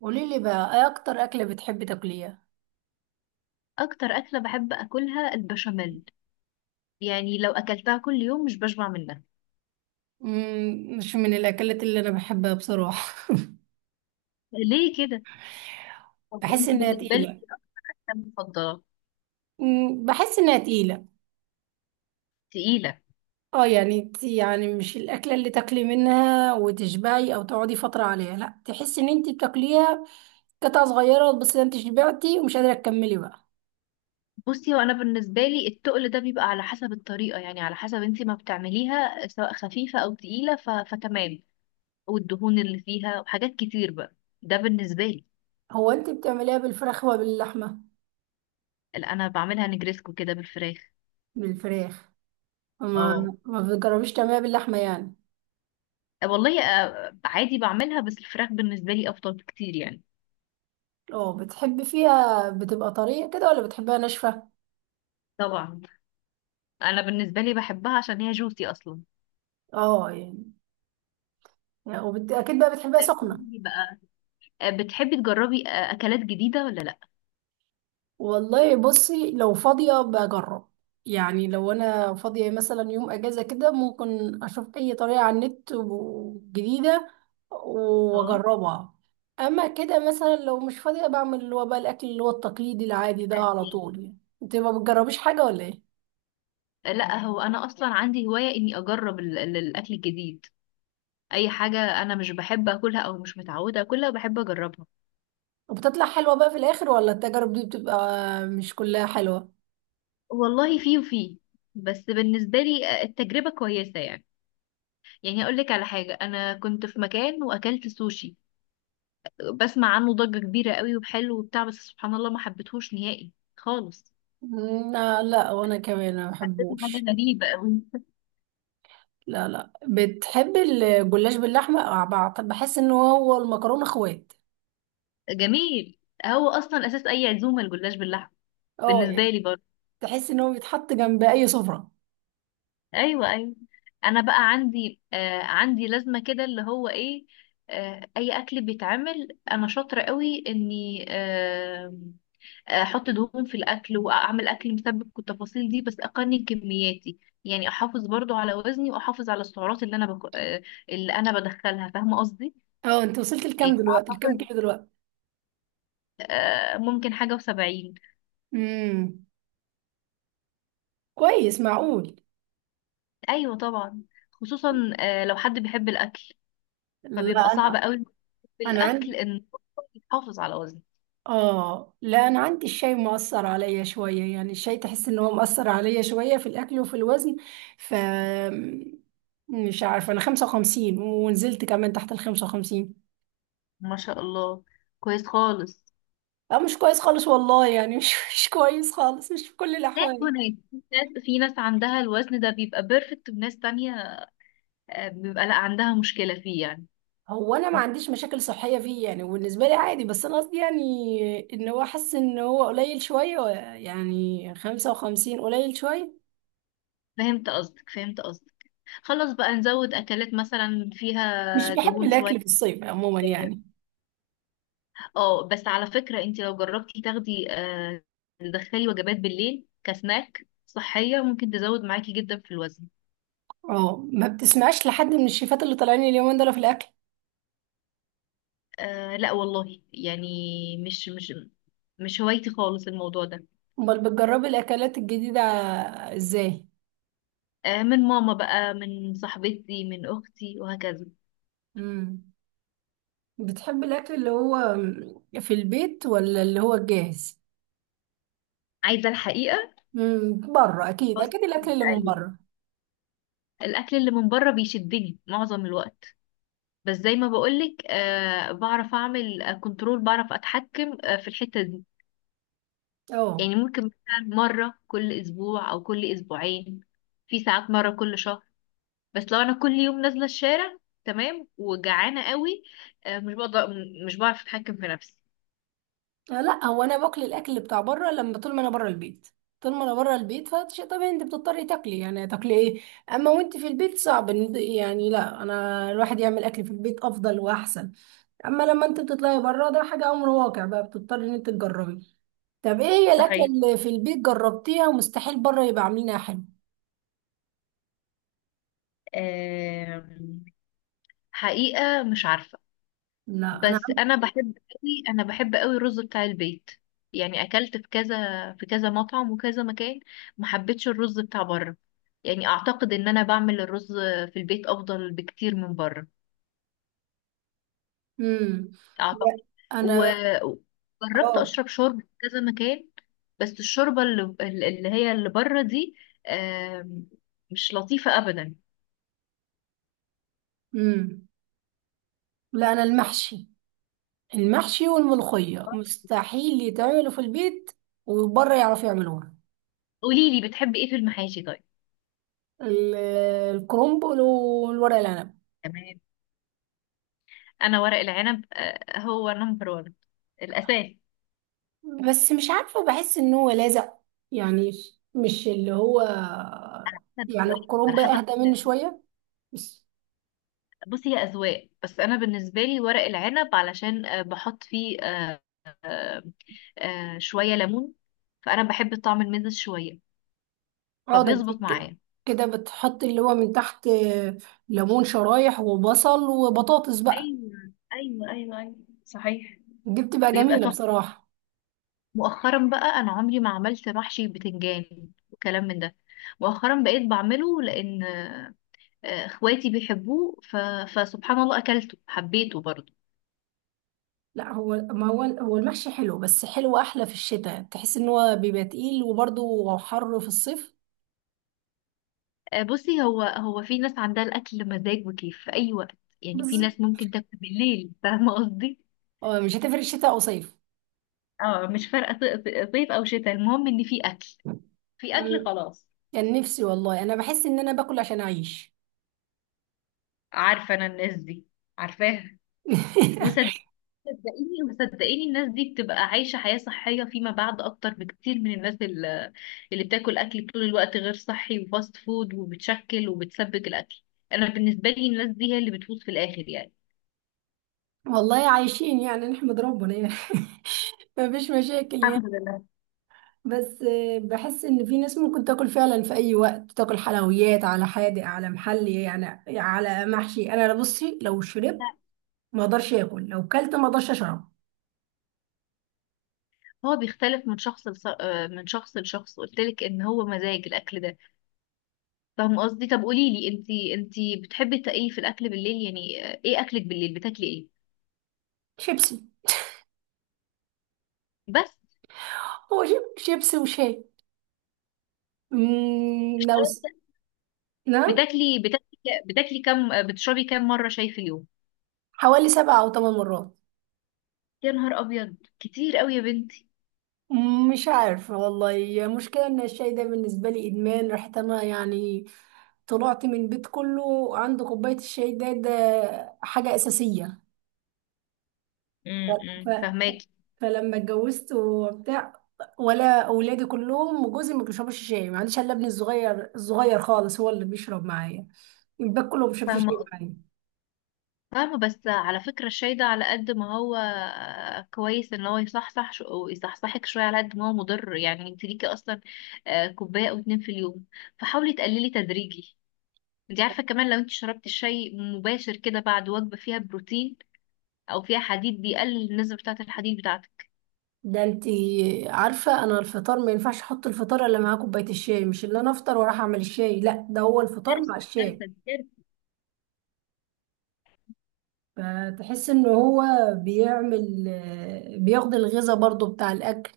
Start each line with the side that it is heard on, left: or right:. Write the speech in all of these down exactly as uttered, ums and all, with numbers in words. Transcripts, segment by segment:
right: قولي لي بقى، ايه اكتر اكله بتحبي تاكليها؟
left: اكتر اكله بحب اكلها البشاميل. يعني لو اكلتها كل يوم مش بشبع منها.
right: مم، مش من الاكلات اللي انا بحبها بصراحه.
left: ليه كده؟ طب
right: بحس
left: انت
right: انها
left: بالنسبه لك
right: تقيله.
left: إيه اكتر أكلة مفضله؟
right: مم، بحس انها تقيله.
left: تقيله.
right: اه يعني انت- يعني مش الاكله اللي تاكلي منها وتشبعي او تقعدي فتره عليها، لا تحسي ان انت بتاكليها قطعه صغيره بس انت شبعتي ومش قادره تكملي بقى.
left: بصي، وانا بالنسبه لي التقل ده بيبقى على حسب الطريقه، يعني على حسب انت ما بتعمليها، سواء خفيفه او تقيله، ف... فتمام. والدهون اللي فيها وحاجات كتير بقى، ده بالنسبه لي.
right: هو انت بتعمليها بالفراخ ولا باللحمه؟
left: اللي انا بعملها نجريسكو كده بالفراخ.
right: بالفراخ. ما
left: اه.
right: ما بتجربيش تعمليها باللحمه يعني؟
left: والله آه، عادي بعملها، بس الفراخ بالنسبه لي افضل بكتير يعني.
right: اه، بتحبي فيها بتبقى طريه كده ولا بتحبيها ناشفه؟
left: طبعا. انا بالنسبه لي بحبها عشان هي جوسي اصلا.
right: اه يعني يعني وبت... اكيد بقى بتحبها
left: آه، قولي
right: سخنه.
left: لي بقى. آه، بتحبي تجربي آه، اكلات جديده ولا لا؟
right: والله بصي لو فاضيه بجرب. يعني لو انا فاضيه مثلا يوم اجازه كده ممكن اشوف اي طريقه على النت و- جديده،
left: اه.
right: واجربها. اما كده مثلا لو مش فاضيه بعمل اللي هو بقى الاكل اللي هو التقليدي العادي ده على طول. يعني انت ما بتجربيش حاجه ولا ايه؟
left: آه، لا، هو انا اصلا عندي هوايه اني اجرب ال- ال- الاكل الجديد. اي حاجه انا مش بحب اكلها او مش متعوده اكلها بحب اجربها.
right: وبتطلع حلوه بقى في الاخر ولا التجارب دي بتبقى مش كلها حلوه؟
left: والله في وفي. بس بالنسبه لي آه، التجربه كويسه يعني. يعني اقول لك على حاجه، انا كنت في مكان واكلت سوشي. بسمع عنه ضجه كبيره قوي وحلو وبتاع، بس سبحان الله ما حبيتهوش نهائي خالص.
right: لا لا، وانا كمان ما
left: حسيته حاجه
right: بحبوش.
left: غريبه قوي.
right: لا لا، بتحب الجلاش باللحمة، آه، بعت- بحس ان هو المكرونة اخوات.
left: جميل. هو اصلا اساس اي عزومه الجلاش باللحمه.
right: اه
left: بالنسبه
right: يعني.
left: لي برضه.
right: تحس ان هو بيتحط جنب اي سفرة.
left: ايوه ايوه. انا بقى عندي آه عندي لازمه كده، اللي هو ايه، آه اي اكل بيتعمل انا شاطره قوي اني آه آه، احط دهون في الاكل واعمل اكل مسبك والتفاصيل دي، بس اقنن كمياتي. يعني احافظ برضو على وزني واحافظ على السعرات اللي انا بك... آه اللي انا بدخلها، فاهمه قصدي.
right: اه، انت وصلت لكام
left: يعني
right: دلوقتي، لكام
left: اعتقد
right: كيلو دلوقتي؟
left: آه ممكن حاجه وسبعين.
right: امم، كويس، معقول.
left: ايوه طبعا. خصوصا آه لو حد بيحب الاكل
right: لا
left: فبيبقى صعب
right: انا.
left: قوي
right: انا
left: بالأكل
right: عندي.
left: إن يحافظ على وزنه.
right: اه لا، انا عندي الشاي مؤثر عليا شوية، يعني الشاي تحس ان هو مؤثر عليا شوية في الاكل وفي الوزن. ف مش عارفة، انا خمسة وخمسين ونزلت كمان تحت ال خمسة وخمسين.
left: ما شاء الله. كويس خالص.
right: اه مش كويس خالص والله، يعني مش مش كويس خالص، مش في كل
left: لا،
right: الاحوال.
left: وناس، في ناس في ناس عندها الوزن ده بيبقى بيرفكت، وناس تانية آه، بيبقى لا عندها مشكلة فيه يعني.
right: هو انا ما عنديش مشاكل صحيه فيه يعني، وبالنسبه لي عادي، بس انا قصدي يعني ان هو حاسس ان هو قليل شويه. يعني خمسة وخمسين قليل شويه.
left: فهمت قصدك فهمت قصدك. خلاص بقى نزود أكلات مثلا
right: مش
left: فيها
right: بحب
left: دهون شوية.
right: الاكل في الصيف عموما يعني.
left: اه، بس على فكرة، انت لو جربتي تاخدي آه، تدخلي وجبات بالليل كسناك صحية ممكن تزود معاكي جدا في الوزن.
right: اه ما بتسمعش لحد من الشيفات اللي طالعين اليومين دول في الاكل.
left: آه لا والله يعني، مش مش مش هوايتي خالص الموضوع ده.
right: امال بتجربي الاكلات الجديده ازاي؟
left: آه، من ماما بقى، من صاحبتي، من اختي، وهكذا.
right: امم. بتحبي الاكل اللي هو في البيت ولا اللي هو الجاهز؟
left: عايزه الحقيقه.
right: امم، بره اكيد،
left: فاست
right: اكيد الاكل
left: فود
right: اللي من
left: ايوه.
right: بره.
left: الاكل اللي من بره بيشدني معظم الوقت. بس زي ما بقولك آه بعرف اعمل كنترول، بعرف اتحكم آه في الحته دي.
right: اه.
left: يعني ممكن مثلا مره كل اسبوع او كل اسبوعين، في ساعات مره كل شهر. بس لو انا كل يوم نازله الشارع تمام وجعانه قوي، آه مش بقدر، مش بعرف اتحكم في نفسي.
right: آه، لا هو انا باكل الاكل بتاع بره لما طول ما انا بره البيت. طول ما انا بره البيت فشيء طبيعي انت بتضطري تاكلي، يعني تاكلي ايه. اما وانت في البيت صعب إن- يعني لا، انا الواحد يعمل اكل في البيت افضل واحسن. اما لما انت بتطلعي بره ده حاجه امر واقع بقى، بتضطري ان انت تجربي. طب ايه هي الاكله
left: صحيح.
right: اللي في البيت جربتيها ومستحيل بره يبقى عاملينها حلو؟
left: آه. حقيقه مش عارفه.
right: لا انا
left: بس
right: عم...
left: انا بحب قوي، انا بحب قوي الرز بتاع البيت. يعني اكلت في كذا، في كذا مطعم وكذا مكان، ما حبيتش الرز بتاع بره. يعني اعتقد ان انا بعمل الرز في البيت افضل بكتير من بره.
right: امم لا
left: اعتقد.
right: انا
left: وجربت
right: اه
left: اشرب شوربه في كذا مكان، بس الشوربه اللي, اللي هي اللي بره دي آم، مش لطيفه ابدا.
right: امم لا انا المحشي. المحشي والملوخية مستحيل يتعملوا في البيت، وبره يعرفوا يعملوها.
left: قولي لي، بتحبي ايه في المحاشي طيب؟
right: ال- الكرنب والورق العنب.
left: تمام. انا ورق العنب آه، هو نمبر واحد، الاساس.
right: بس مش عارفة، بحس ان هو لازق يعني. مش اللي هو
left: احنا
right: يعني.
left: بالطريقه على
right: الكرنب
left: حسب.
right: اهدى منه شوية. بس
left: بصي، هي اذواق، بس انا بالنسبه لي ورق العنب علشان آه، بحط فيه آه، آه، شويه ليمون، فانا بحب طعم المزز شويه،
right: اقعد
left: فبيظبط
right: أمسك
left: معايا.
right: كده بتحط اللي هو من تحت ليمون شرايح وبصل وبطاطس بقى.
left: ايوه ايوه ايوه ايوه. صحيح.
right: دي بتبقى
left: بيبقى
right: جميلة
left: تحفه.
right: بصراحة.
left: مؤخرا بقى، انا عمري ما عملت محشي بتنجان وكلام من ده. مؤخرا بقيت بعمله لان آه، آه، اخواتي بيحبوه، ف... فسبحان الله اكلته حبيته برضه.
right: لا هو، ما هو هو المحشي حلو، بس حلو احلى في الشتاء. تحس ان هو بيبقى تقيل، وبرضه حر في الصيف.
left: آه، بصي، هو هو في ناس عندها الاكل مزاج وكيف في اي وقت. يعني في
right: بس
left: ناس ممكن تاكل بالليل، فاهمه قصدي.
right: آه، مش هتفرق شتاء او صيف.
left: اه مش فارقه، ص- ص- صيف او شتاء، المهم ان في اكل، في اكل
right: مم.
left: خلاص.
right: كان نفسي والله، انا بحس ان انا باكل عشان اعيش.
left: عارفه انا الناس دي، عارفاها. وصدقيني، صدقيني وصدقيني، الناس دي بتبقى عايشه حياه صحيه فيما بعد اكتر بكتير من الناس ال- اللي بتاكل اكل طول الوقت غير صحي وفاست فود، وبتشكل وبتسبك الاكل. انا بالنسبه لي الناس دي هي اللي بتفوز في الاخر يعني.
right: والله عايشين يعني، نحمد ربنا يعني. مفيش مشاكل
left: الحمد
right: يعني.
left: لله.
right: بس آه، بحس ان في ناس ممكن تاكل فعلا في اي وقت، تاكل حلويات على حادق على محلي يعني، على محشي. انا بصي لو شربت ما اقدرش اكل، لو كلت ما اقدرش اشرب.
left: هو بيختلف من شخص لص... آه، من شخص لشخص. قلت لك ان هو مزاج الاكل ده، فاهم قصدي؟ طب قولي لي، انتي انتي بتحبي تا- ايه في الاكل بالليل يعني، آه، ايه اكلك بالليل، بتاكلي ايه؟
right: شيبسي.
left: بس،
right: هو جيب شيبسي وشاي. مم، لو س... نعم.
left: بتاكلي بتاكلي بتاكلي كام، آه، بتشربي كام مره شاي في اليوم؟
right: حوالي سبع أو ثمان مرات.
left: يا نهار ابيض، كتير قوي يا بنتي.
right: مم، مش عارفة والله، هي مشكلة إن الشاي ده بالنسبة لي إدمان. رحت أنا يعني، طلعت من بيت كله عنده كوباية الشاي. ده ده حاجة أساسية. ف...
left: امم، فاهماكي.
right: فلما اتجوزت وبتاع، ولا أولادي كلهم وجوزي ما بيشربوش شاي. ما عنديش إلا ابني الصغير، الصغير خالص هو اللي بيشرب معايا. الباقي كله ما بيشربش شاي
left: فاهمه
right: معايا.
left: فاهمة. بس على فكرة الشاي ده، على قد ما هو آه، كويس ان هو يصحصح شو- ويصحصحك شوية، على قد ما هو مضر. يعني انت ليكي اصلا آه، كوباية او اتنين في اليوم، فحاولي تقللي تدريجي. انت عارفة كمان لو انت شربتي الشاي مباشر كده بعد وجبة فيها بروتين او فيها حديد، بيقلل النسبة بتاعة الحديد بتاعتك.
right: ده انتي عارفة، انا الفطار ما ينفعش احط الفطار الا معاه كوباية الشاي. مش اللي انا افطر واروح اعمل الشاي، لا ده هو الفطار مع
left: كارثة
right: الشاي.
left: كارثة كارثة.
right: فتحس ان هو بيعمل آه، بياخد الغذاء برضو بتاع الاكل.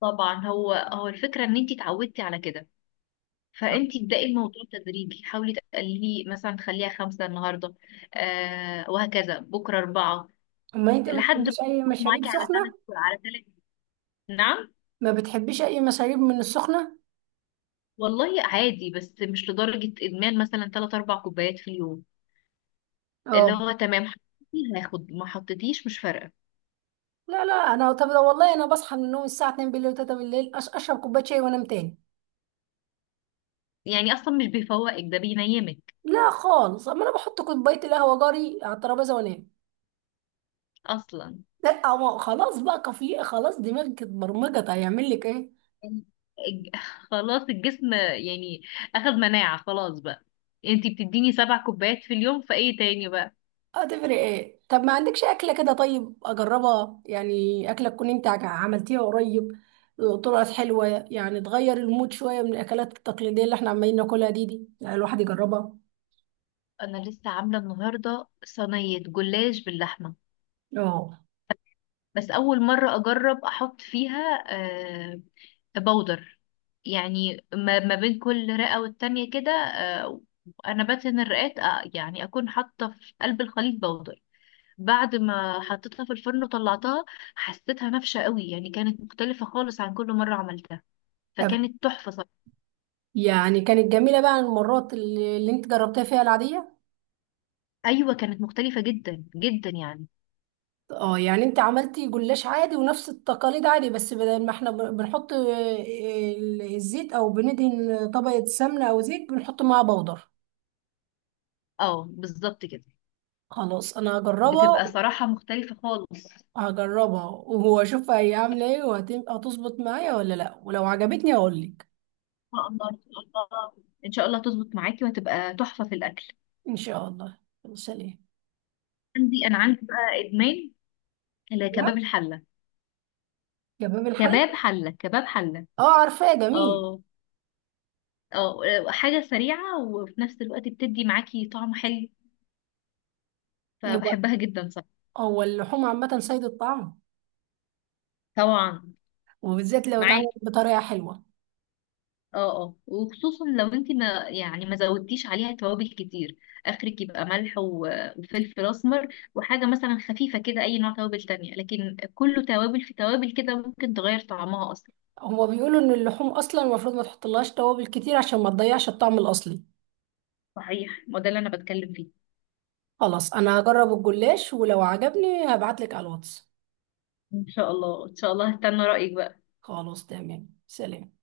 left: طبعا، هو هو الفكرة ان انت اتعودتي على كده،
right: طب
left: فانت ابدأي الموضوع تدريجي. حاولي تقللي، مثلا خليها خمسة النهاردة آه وهكذا، بكرة أربعة،
right: ما انت
left: لحد ما
right: بتحبيش اي مشاريب
left: معاكي على سنة،
right: سخنة؟
left: على ثلاث. نعم.
right: ما بتحبيش اي مشاريب من السخنة؟
left: والله عادي، بس مش لدرجة إدمان، مثلا ثلاث أربع كوبايات في اليوم، اللي
right: اه
left: هو تمام حطيتي هاخد، ما حطيتيش مش فارقة
right: لا لا انا. طب ده والله انا بصحى من النوم الساعة اتنين بالليل و3 بالليل، أش- اشرب كوباية شاي وانام تاني.
left: يعني. أصلا مش بيفوقك، ده بينيمك
right: لا خالص. اما انا بحط كوباية القهوة جاري على الترابيزة وانام.
left: أصلا
right: لا، هو خلاص بقى، كفي خلاص، دماغك اتبرمجت، هيعمل لك ايه؟
left: يعني. الج- خلاص، الجسم يعني أخد مناعة خلاص بقى. انتي بتديني سبع كوبايات في اليوم، فايه تاني بقى؟
right: هتفرق ايه؟ طب ما عندكش اكله كده طيب اجربها؟ يعني اكله تكون انت عج- عملتيها قريب، طلعت حلوه. يعني تغير المود شويه من الاكلات التقليديه اللي احنا عمالين ناكلها دي، دي يعني الواحد يجربها.
left: انا لسه عامله النهارده صينيه جلاش باللحمه،
right: اه.
left: بس اول مره اجرب احط فيها آه، بودر. يعني ما ما بين كل رئه والتانية كده، آه، انا بدهن الرئات، آه، يعني اكون حاطه في قلب الخليط بودر. بعد ما حطيتها في الفرن وطلعتها حسيتها نافشه قوي، يعني كانت مختلفه خالص عن كل مره عملتها،
right: طب
left: فكانت تحفه صراحه.
right: يعني كانت جميله بقى المرات اللي, اللي انت جربتها فيها العاديه؟
left: ايوه كانت مختلفه جدا جدا يعني.
right: اه يعني انت عملتي جلاش عادي ونفس التقاليد عادي، بس بدل ما احنا ب- بنحط آه، ال- الزيت، او بندهن طبقة سمنة او زيت، بنحط معاها بودر.
left: اه بالظبط كده.
right: خلاص، انا هجربها.
left: بتبقى صراحه مختلفه خالص. ان
right: هجربها وهو اشوفها هي عاملة ايه، وهتظبط معايا ولا لا، ولو عجبتني هقول لك.
left: شاء الله ان شاء الله. ان شاء الله تظبط معاكي وهتبقى تحفه في الاكل.
right: ان شاء الله. يلا، سلام.
left: عندي، انا عندي بقى ادمان
right: لا،
left: الكباب الحله.
right: كباب الحلة.
left: كباب حله كباب حله.
right: اه عارفاه، جميل.
left: اه. اه، حاجه سريعه وفي نفس الوقت بتدي معاكي طعم حلو،
right: هو
left: فبحبها جدا. صح.
right: هو اللحوم عامة سيد الطعام،
left: طبعا.
right: وبالذات لو اتعملت
left: معاكي.
right: بطريقة حلوة.
left: اه اه، وخصوصا لو انت ما يعني ما زودتيش عليها توابل كتير. اخرك يبقى ملح و- وفلفل اسمر وحاجه مثلا خفيفه كده. اي نوع توابل تانية، لكن كله توابل في توابل كده، ممكن تغير طعمها اصلا.
right: هما بيقولوا ان اللحوم اصلا المفروض ما تحطلهاش توابل كتير عشان ما تضيعش الطعم الاصلي.
left: صحيح، ما ده اللي انا بتكلم فيه.
right: خلاص انا هجرب الجلاش، ولو عجبني هبعتلك على الواتس.
left: ان شاء الله، ان شا الله هستنى رايك بقى.
right: خلاص تمام، سلام.